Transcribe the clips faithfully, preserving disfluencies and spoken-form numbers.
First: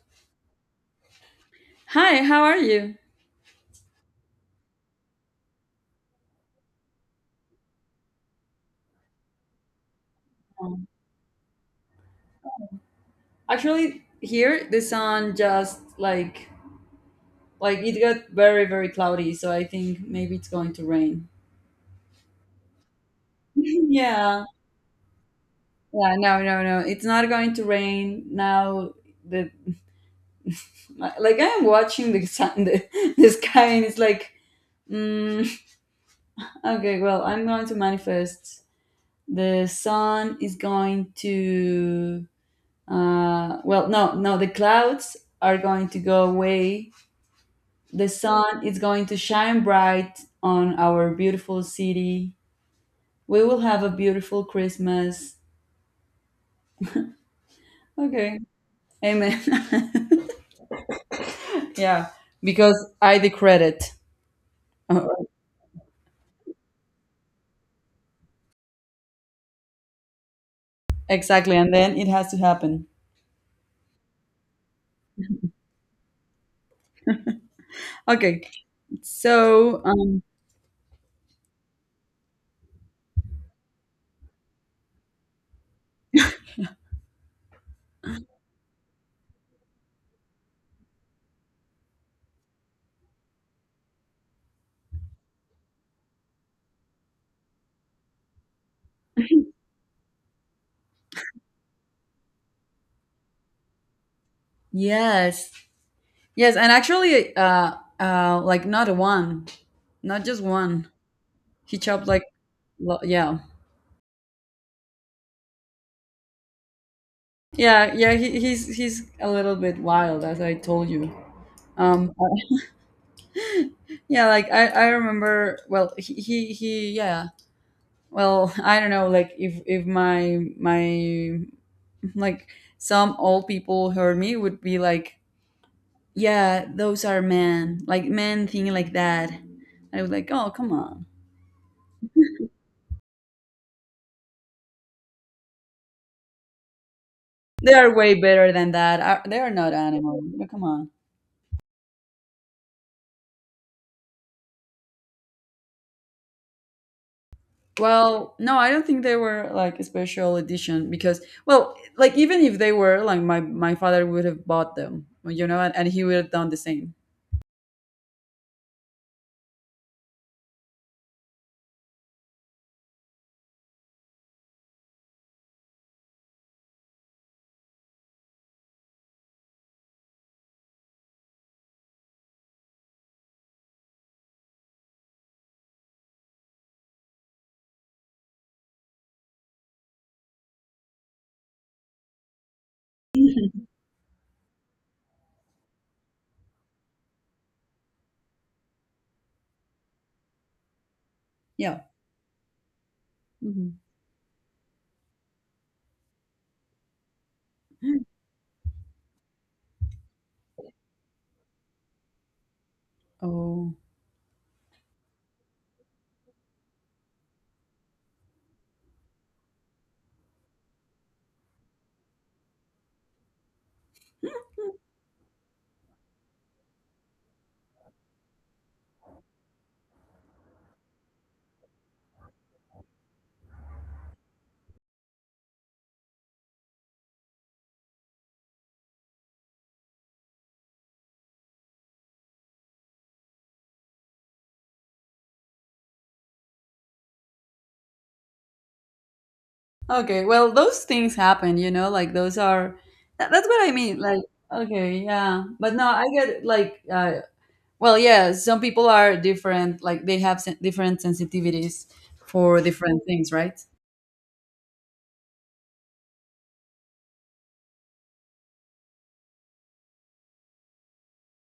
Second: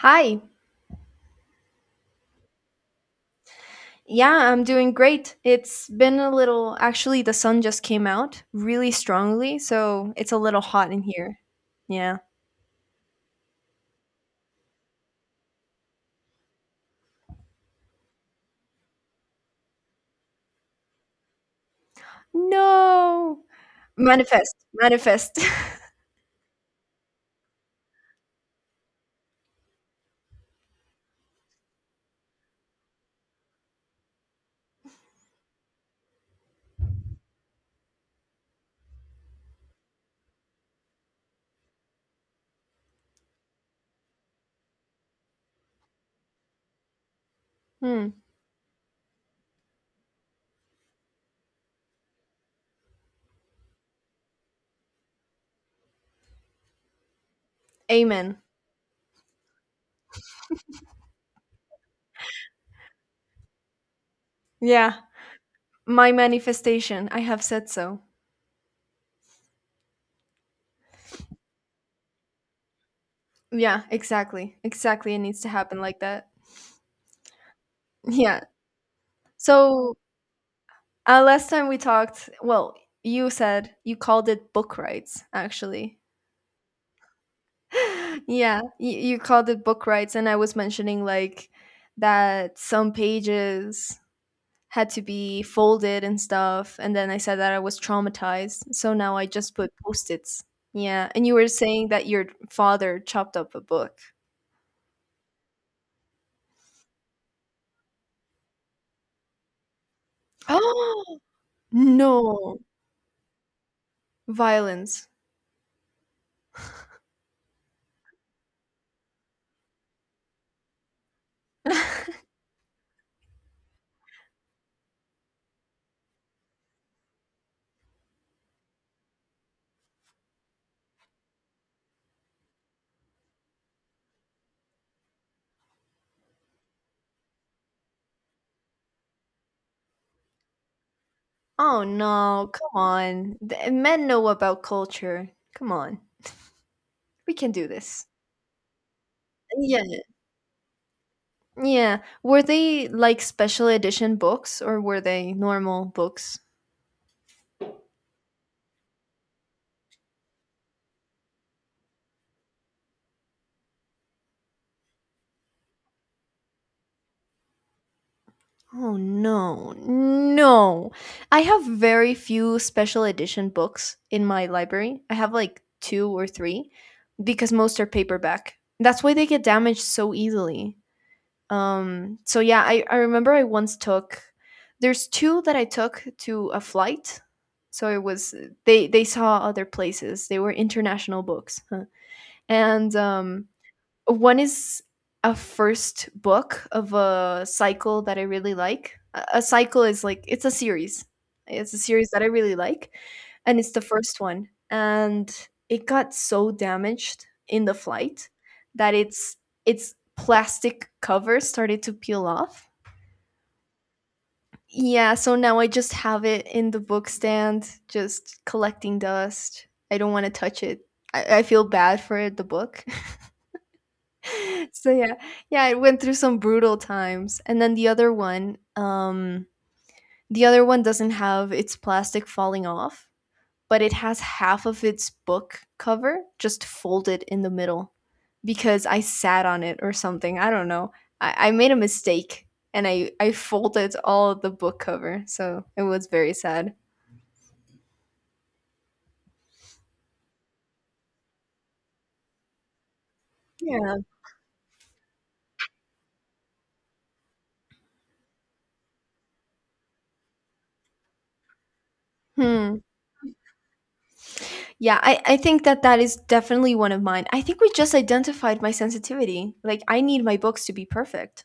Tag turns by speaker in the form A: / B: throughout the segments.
A: Hi.
B: Hi, how are you?
A: Yeah, I'm doing great. It's been a little, actually, the sun just came out really strongly, so it's a little hot in here. Yeah.
B: Actually, here the sun just like like it got very very cloudy, so I think maybe it's going to rain.
A: No.
B: Yeah.
A: Manifest. Manifest.
B: Yeah, no, no, no. It's not going to rain now. The like I am watching the sun, the, the sky, and it's like, mm, okay, well, I'm going to manifest. The sun is going to, uh, well, no, no, the clouds are going to go away. The
A: Hmm.
B: sun is going to shine bright on our beautiful city. We will have a beautiful Christmas.
A: Amen.
B: Okay. Amen. Yeah, because I decreed it.
A: Yeah. My manifestation. I have said so.
B: Exactly, and then it has to happen.
A: Yeah, exactly. Exactly. It needs to happen like that. Yeah.
B: Okay. So,
A: So,
B: um
A: uh, last time we talked, well, you said you called it book rights, actually. yeah you, you called it book rights, and I was mentioning like that some pages had to be folded and stuff, and then I said that I was traumatized, so now I just put post-its. Yeah, and you were saying that your father chopped up a book.
B: yes. Yes, and actually uh uh like not one, not just one.
A: Oh
B: He chopped like
A: no,
B: lo- yeah.
A: violence.
B: Yeah, yeah, he, he's he's a little bit wild as I told you. Um yeah, like i i remember, well he he, he yeah, yeah. Well, I don't know, like if if my my like some old people heard me, would be like, yeah, those are men, like men thinking like that. I was like, oh, come on,
A: Oh no, come on. Th- men know about culture, come on, we can do
B: they are
A: this.
B: way better than that. Are- they are not
A: Yeah.
B: animals. No, come on.
A: Yeah. Were they like special edition books or were they normal books?
B: Well, no, I don't think they were like a special edition, because well, like even if they were, like my my father would have bought them, you know, and, and he would have done the same.
A: Oh no. No. I have very few special edition books in my library. I have like two or three because most are paperback. That's why they get damaged so easily. Um so yeah, I I remember I once took, there's two that I took to a flight. So it was, they they saw other places. They were international books. Huh. And um
B: Mhm.
A: one is a first book of a cycle that I really like. A a cycle is like, it's a series. It's a
B: Yeah.
A: series that I really like, and it's the
B: Mm-hmm.
A: first one. And it got so damaged in the flight that its its plastic cover started to peel off.
B: Oh,
A: Yeah, so now I just have it in the book stand, just collecting dust. I don't want to touch it. I, I feel bad for the book. So yeah, yeah, it went through some brutal times, and then the other one, um, the other one doesn't have its plastic falling off, but it has half of its book cover just folded in the middle because I sat on it or something. I don't know. I, I made a mistake, and I I folded all of the book cover, so it was very sad.
B: okay. Well, those things happen, you know, like those are that, that's what I
A: Yeah.
B: mean. Like, okay, yeah. But no, I get like, uh, well, yeah, some people are different, like they have sen- different sensitivities for
A: Hmm.
B: different things, right?
A: Yeah, I, I think that that is definitely one of mine. I think we just identified my sensitivity. Like, I need my books to be perfect.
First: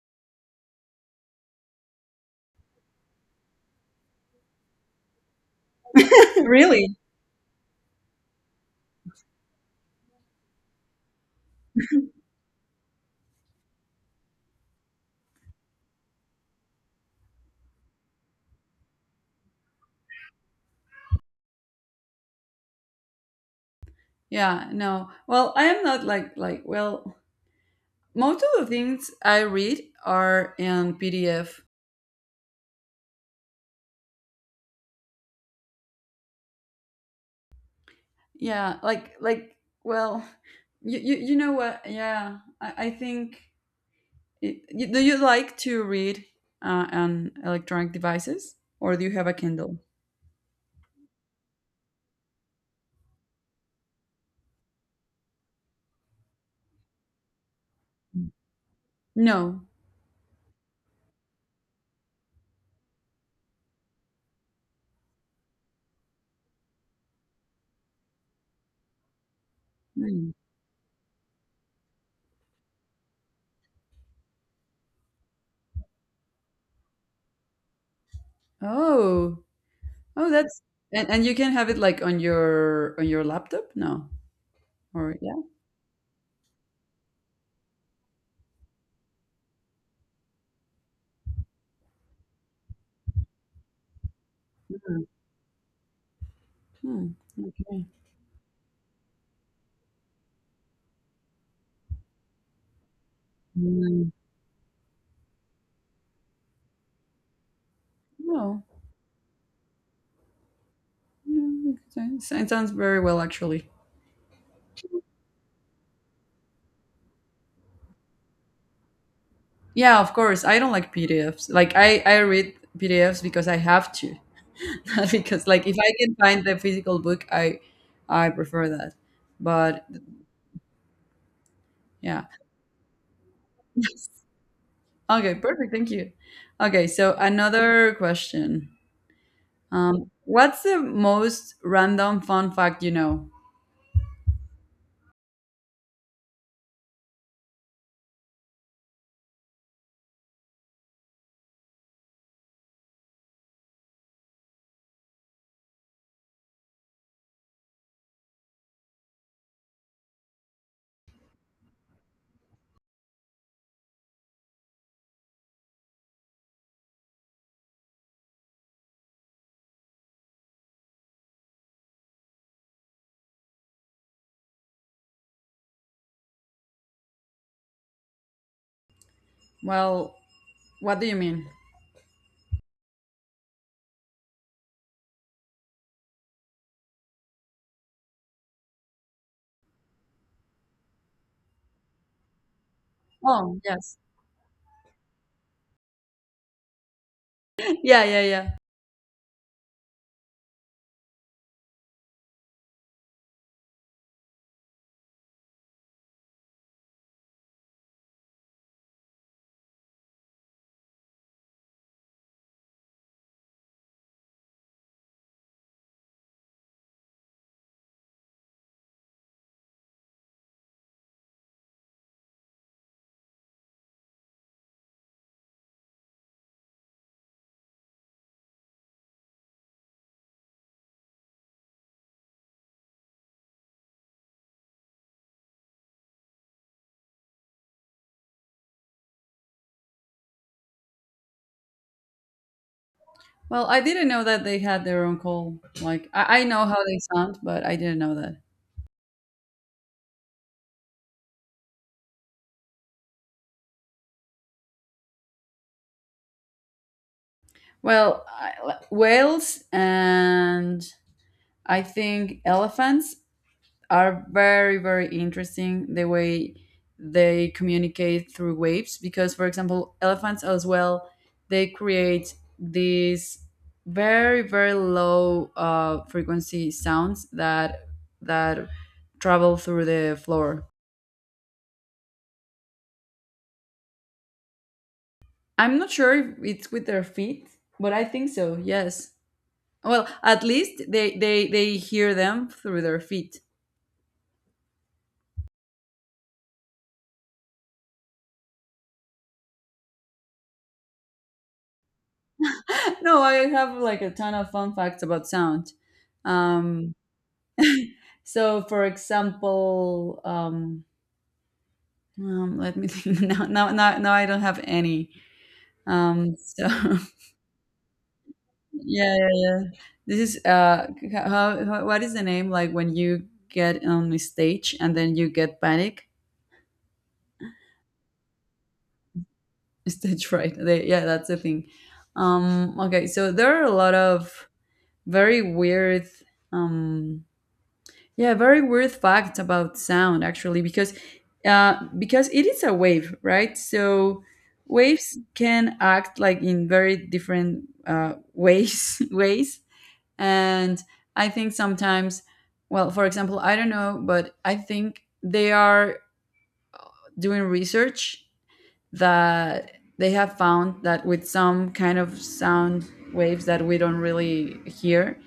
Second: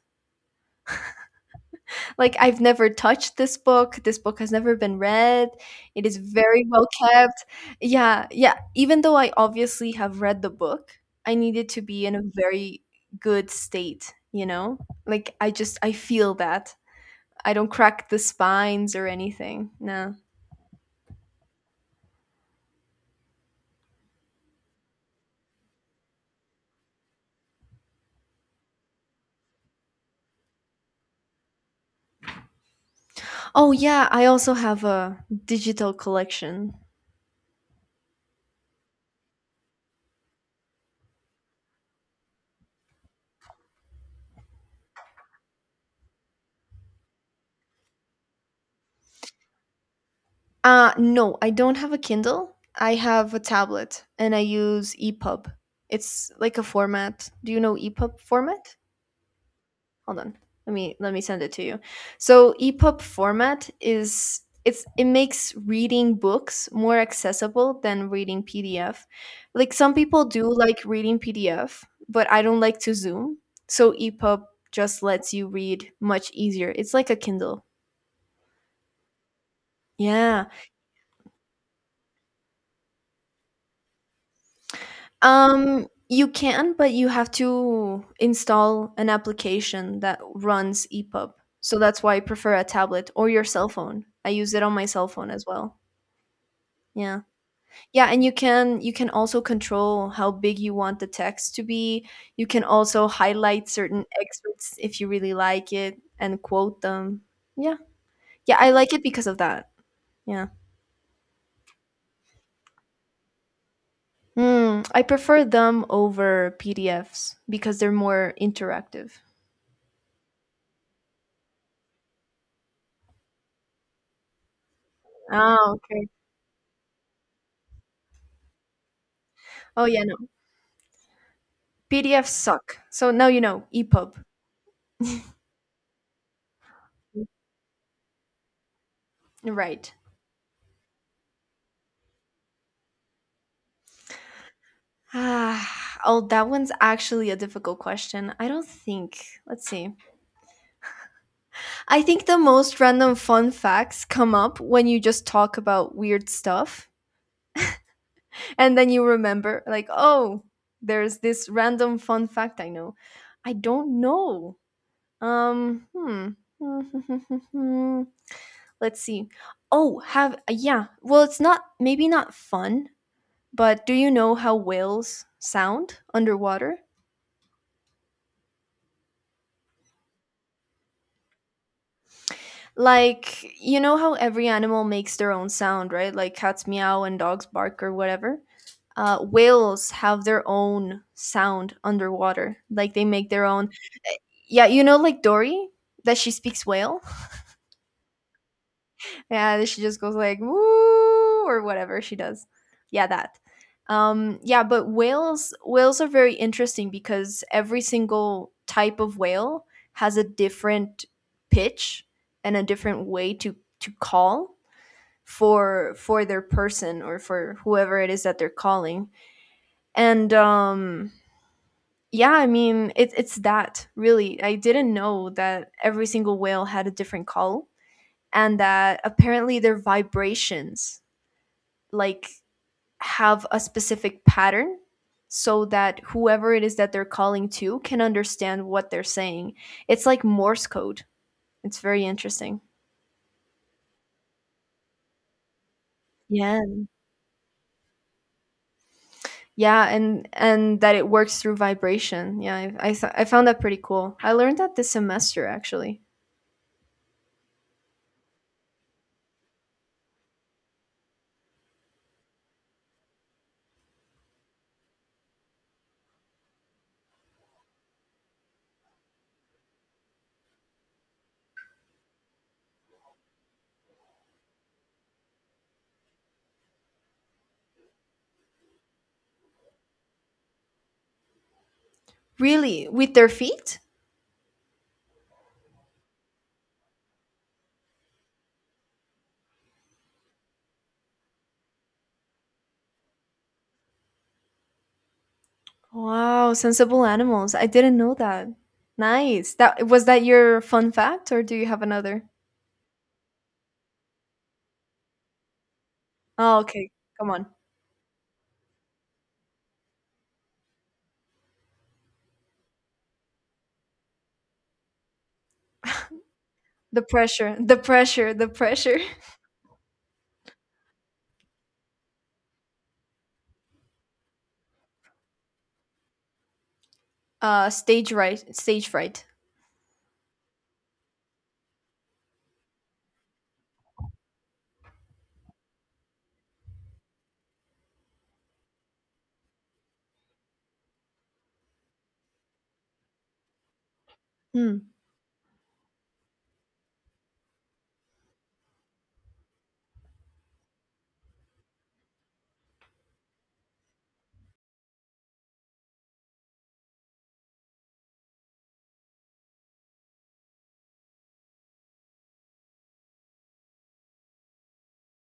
A: Like, I've never touched this book. This book has never been read. It is very well
B: Really?
A: kept. Yeah, yeah. Even though I obviously have read the book, I need it to be in a very good state, you know? Like, I just I feel that. I don't crack the spines or anything. No.
B: Yeah, no. Well, I am not like, like, well, most of the things I read are in P D F.
A: Oh yeah, I also have a digital collection.
B: Yeah, like, like, well, you, you, you know what? Yeah, I, I think. Y- Do you like to read uh, on electronic devices, or do you have a Kindle?
A: Uh no, I don't have a Kindle. I have a tablet and I use E P U B. It's like a format. Do you know E P U B format?
B: No.
A: Hold on, let me let me send it to you. So E P U B format is, it's, it makes reading books more accessible than reading P D F. Like, some people
B: Hmm.
A: do like reading P D F, but I don't like to zoom. So E P U B just lets you read much easier. It's like a Kindle.
B: Oh, oh,
A: Yeah.
B: that's and, and you can have it like on your on your laptop. No, or yeah.
A: um you can, but you have to install an application that runs E P U B. So that's why I prefer a tablet or your cell phone. I use it on my cell phone as well.
B: Hmm.
A: Yeah.
B: Okay.
A: Yeah, and you can, you can also control how big you want the text to be. You can also highlight certain
B: Mm.
A: excerpts if you really like it and quote them. Yeah. Yeah,
B: No,
A: I like it because of that. Yeah.
B: no, it sounds it sounds very well, actually.
A: Hmm, I prefer them over P D Fs because they're more interactive.
B: Yeah, of course. I don't like P D Fs. Like I I read P D Fs because I have to, not because, like
A: Oh,
B: if I
A: okay.
B: can find the physical book, I I prefer that.
A: Oh,
B: But
A: yeah, no.
B: yeah.
A: P D Fs suck. So now you know, E P U B.
B: Okay, perfect. Thank you. Okay, so another question.
A: Right.
B: Um, what's the most random fun fact you know?
A: Ah, oh, that one's actually a difficult question. I don't think. Let's see. I think the most random fun facts come up when you just talk about weird stuff, and then you remember like, oh, there's this random fun fact I know. I don't know. Um, hmm. Let's see. Oh, have yeah. Well, it's not, maybe not fun, but do you know how whales sound underwater?
B: Well, what do you mean?
A: Like, you know how every animal makes their own sound, right? Like cats meow and dogs bark or whatever. uh, whales have their own sound underwater. Like, they make their
B: Oh,
A: own.
B: yes.
A: Yeah, you know, like Dory, that she speaks whale.
B: Yeah, yeah, yeah.
A: Yeah, that she just goes like woo or whatever she does. Yeah, that. Um, yeah, but whales whales are very interesting because every single type of whale has a different pitch and a different way to to call for for their person or for whoever it is that they're calling. And um yeah, I mean, it's it's that really. I didn't know that every single whale had a different call and that apparently their vibrations, like, have a specific pattern so that whoever it is that they're calling to can understand what they're saying. It's like Morse code. It's very interesting.
B: Well, I didn't know that they had their own call. Like, I, I
A: Yeah.
B: know how they sound, but I didn't know that.
A: Yeah, and and that it works through vibration. Yeah, I I, th- I found that pretty cool. I learned that this semester actually.
B: Well, I, whales and I think elephants are very very interesting, the way they communicate through waves, because for example elephants as well, they create these very very low uh, frequency sounds that that travel through the floor.
A: Really, with their feet?
B: I'm not sure if it's with their feet, but I think so, yes. Well, at least they they they hear them through their feet.
A: Wow, sensible animals. I didn't know that. Nice. That was that your fun fact or do you have another?
B: No, I have like a ton of fun facts about sound.
A: Oh, okay.
B: um
A: Come on.
B: So, for example, um, um, let me think. Now, now, now, now I don't have any. Um, so,
A: The pressure, the pressure, the pressure.
B: yeah, yeah, yeah. This is uh, how, how, what is the name? Like when you get on the stage and then you get panic.
A: Uh stage right, stage fright.
B: Stage fright. They, yeah, that's the thing. Um, okay, so there are a lot of very weird. Um, Yeah, very weird fact about sound, actually, because uh, because it is a wave, right? So
A: Hmm.
B: waves can act like in very different uh, ways, ways, and I think sometimes, well, for example, I don't know, but I think they are doing research that they have found that with some kind of sound waves that we don't really hear,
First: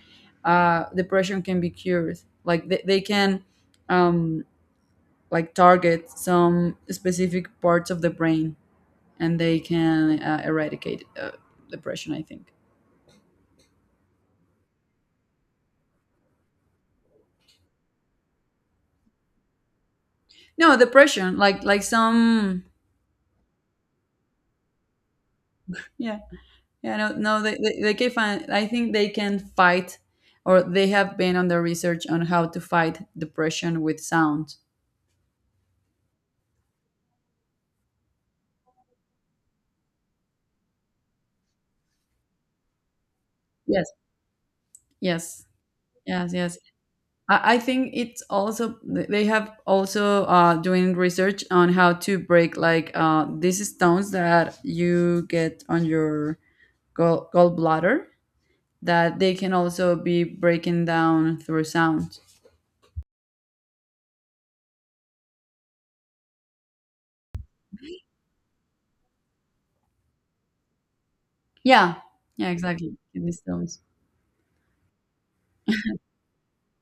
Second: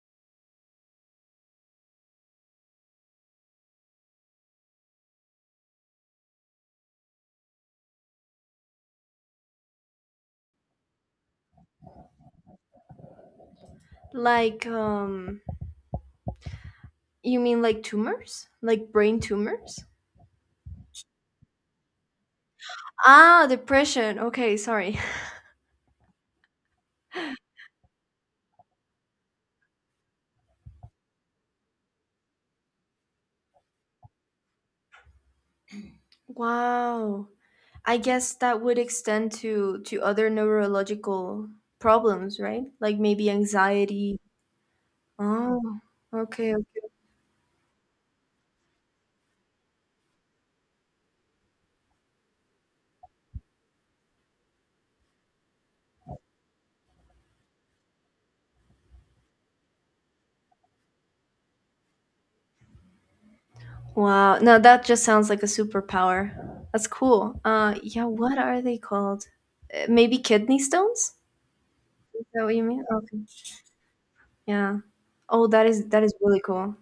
B: uh, depression can be cured. Like, they, they can um, like target some specific parts of the brain, and they can uh, eradicate uh, depression, I think.
A: Like um you mean like tumors? Like brain tumors?
B: No, depression, like like some.
A: Ah, depression. Okay, sorry.
B: Yeah, yeah, no, no, they, they, they can find. I think they can fight, or they have been on the research on how to fight depression with sound.
A: Wow. I guess that would extend to to other neurological problems, right? Like maybe
B: Yes.
A: anxiety.
B: Yes,
A: Oh,
B: yes,
A: okay.
B: yes. I, I think it's also th- they have also uh, doing research on how to break, like uh, these stones that you get on your gall- gallbladder, that they can also be breaking down through sound.
A: Wow. No, that just sounds like a superpower. That's cool. Uh, yeah, what are they called? Uh, Maybe kidney stones?
B: Yeah,
A: Is that
B: yeah,
A: what you mean?
B: exactly.
A: Okay.
B: Kidney stones.
A: Yeah. Oh, that is, that is really cool.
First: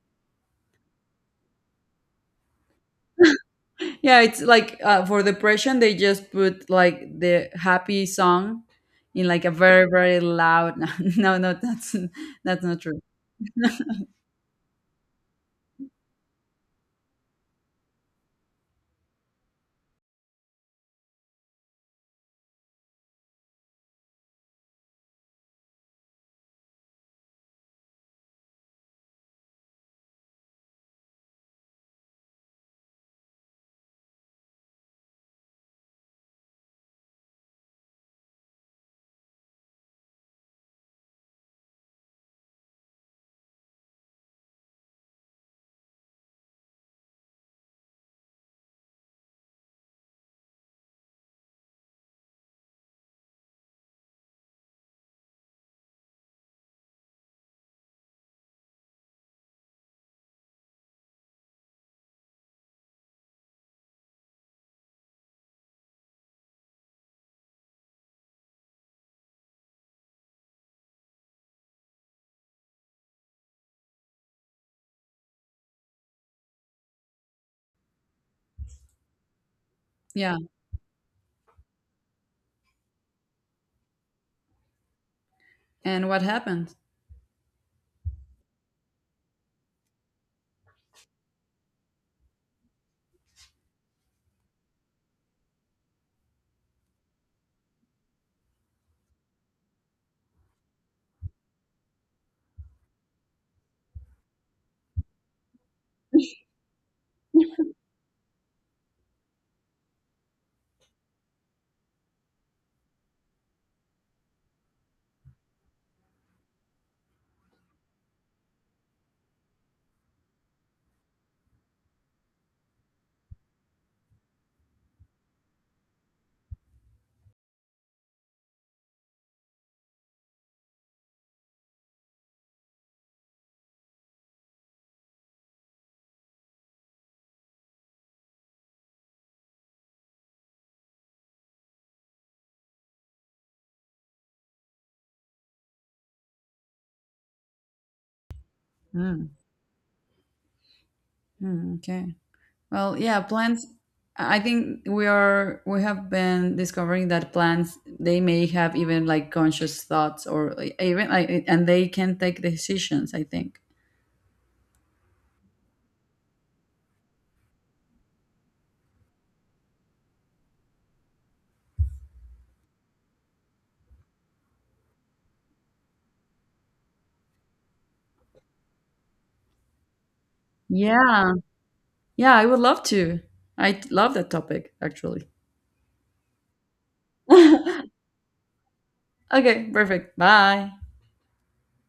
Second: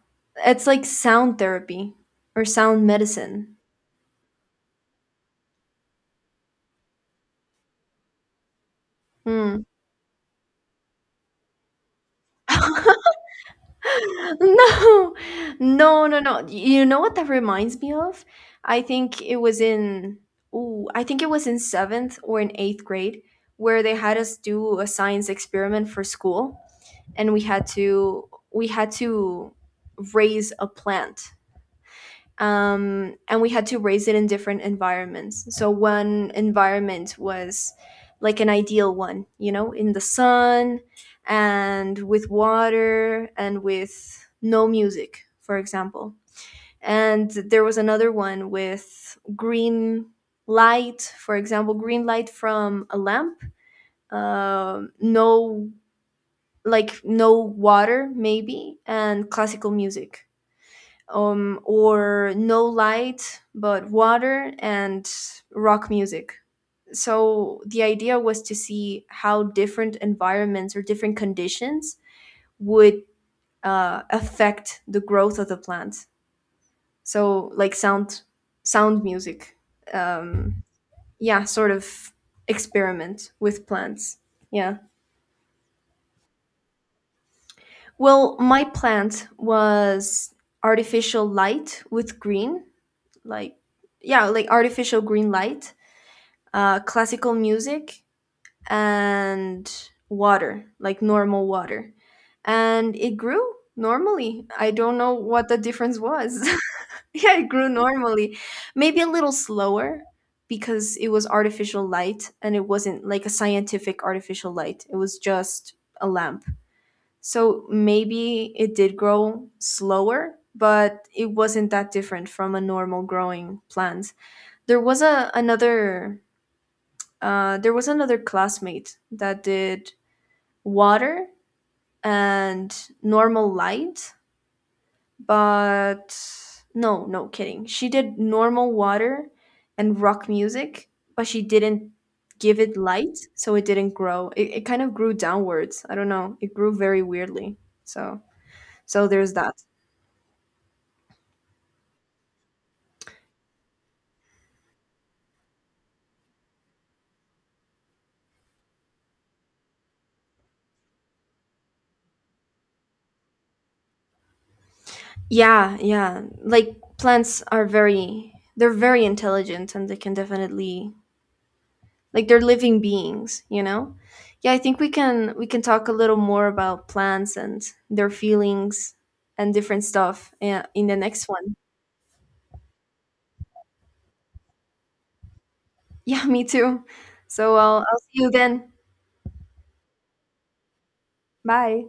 A: It's like sound therapy or sound medicine.
B: Yeah, it's like uh, for depression they just put like the happy song in, like a
A: Hmm.
B: very very loud. No, no, that's that's not true.
A: No, no, no, no. You know what that reminds me of? I think it was in, ooh, I think it was in seventh or in eighth grade where they had us do a science experiment for school, and we had to, we had to raise a plant, um, and we had to raise it in different environments. So one environment was like an ideal one, you know, in the sun and with water and with no music, for example. And there was another one with green light, for example, green light from a lamp, um, no, like no water maybe, and classical music, um, or no light but water and rock music. So the idea was to see how different environments or different conditions would uh, affect the growth of the plant. So like sound, sound music,
B: Yeah,
A: um, yeah, sort of experiment with plants. Yeah.
B: and what happened?
A: Well, my plant was artificial light with green, like, yeah, like artificial green light, uh, classical music and water, like normal water. And it grew normally. I don't know what the difference was. Yeah, it grew normally. Maybe a little slower because it was artificial light and it wasn't like a scientific artificial light, it was just a lamp. So maybe it did grow slower. But it wasn't that different from a normal growing plant. There was a another, uh, there was another classmate that did water and normal light, but no, no kidding. She did normal water and rock music, but she didn't give it light, so it didn't grow. It, it kind of grew downwards. I don't know. It grew very weirdly. So, so there's
B: Hmm.
A: that.
B: Mm, okay. Well, yeah, plants. I I think we are, we have been discovering that plants, they may have even like conscious thoughts, or like, even like, and they can take decisions, I think.
A: Yeah, yeah. Like, plants are very, they're very intelligent, and they can definitely, like, they're living beings, you know. Yeah, I think we can we can talk a little more about plants and their feelings and different stuff, yeah, in the next
B: Yeah.
A: one.
B: Yeah, I would love to. I love that topic, actually.
A: Yeah, me too. So i'll, I'll see you then.
B: Okay, perfect. Bye.
A: Bye.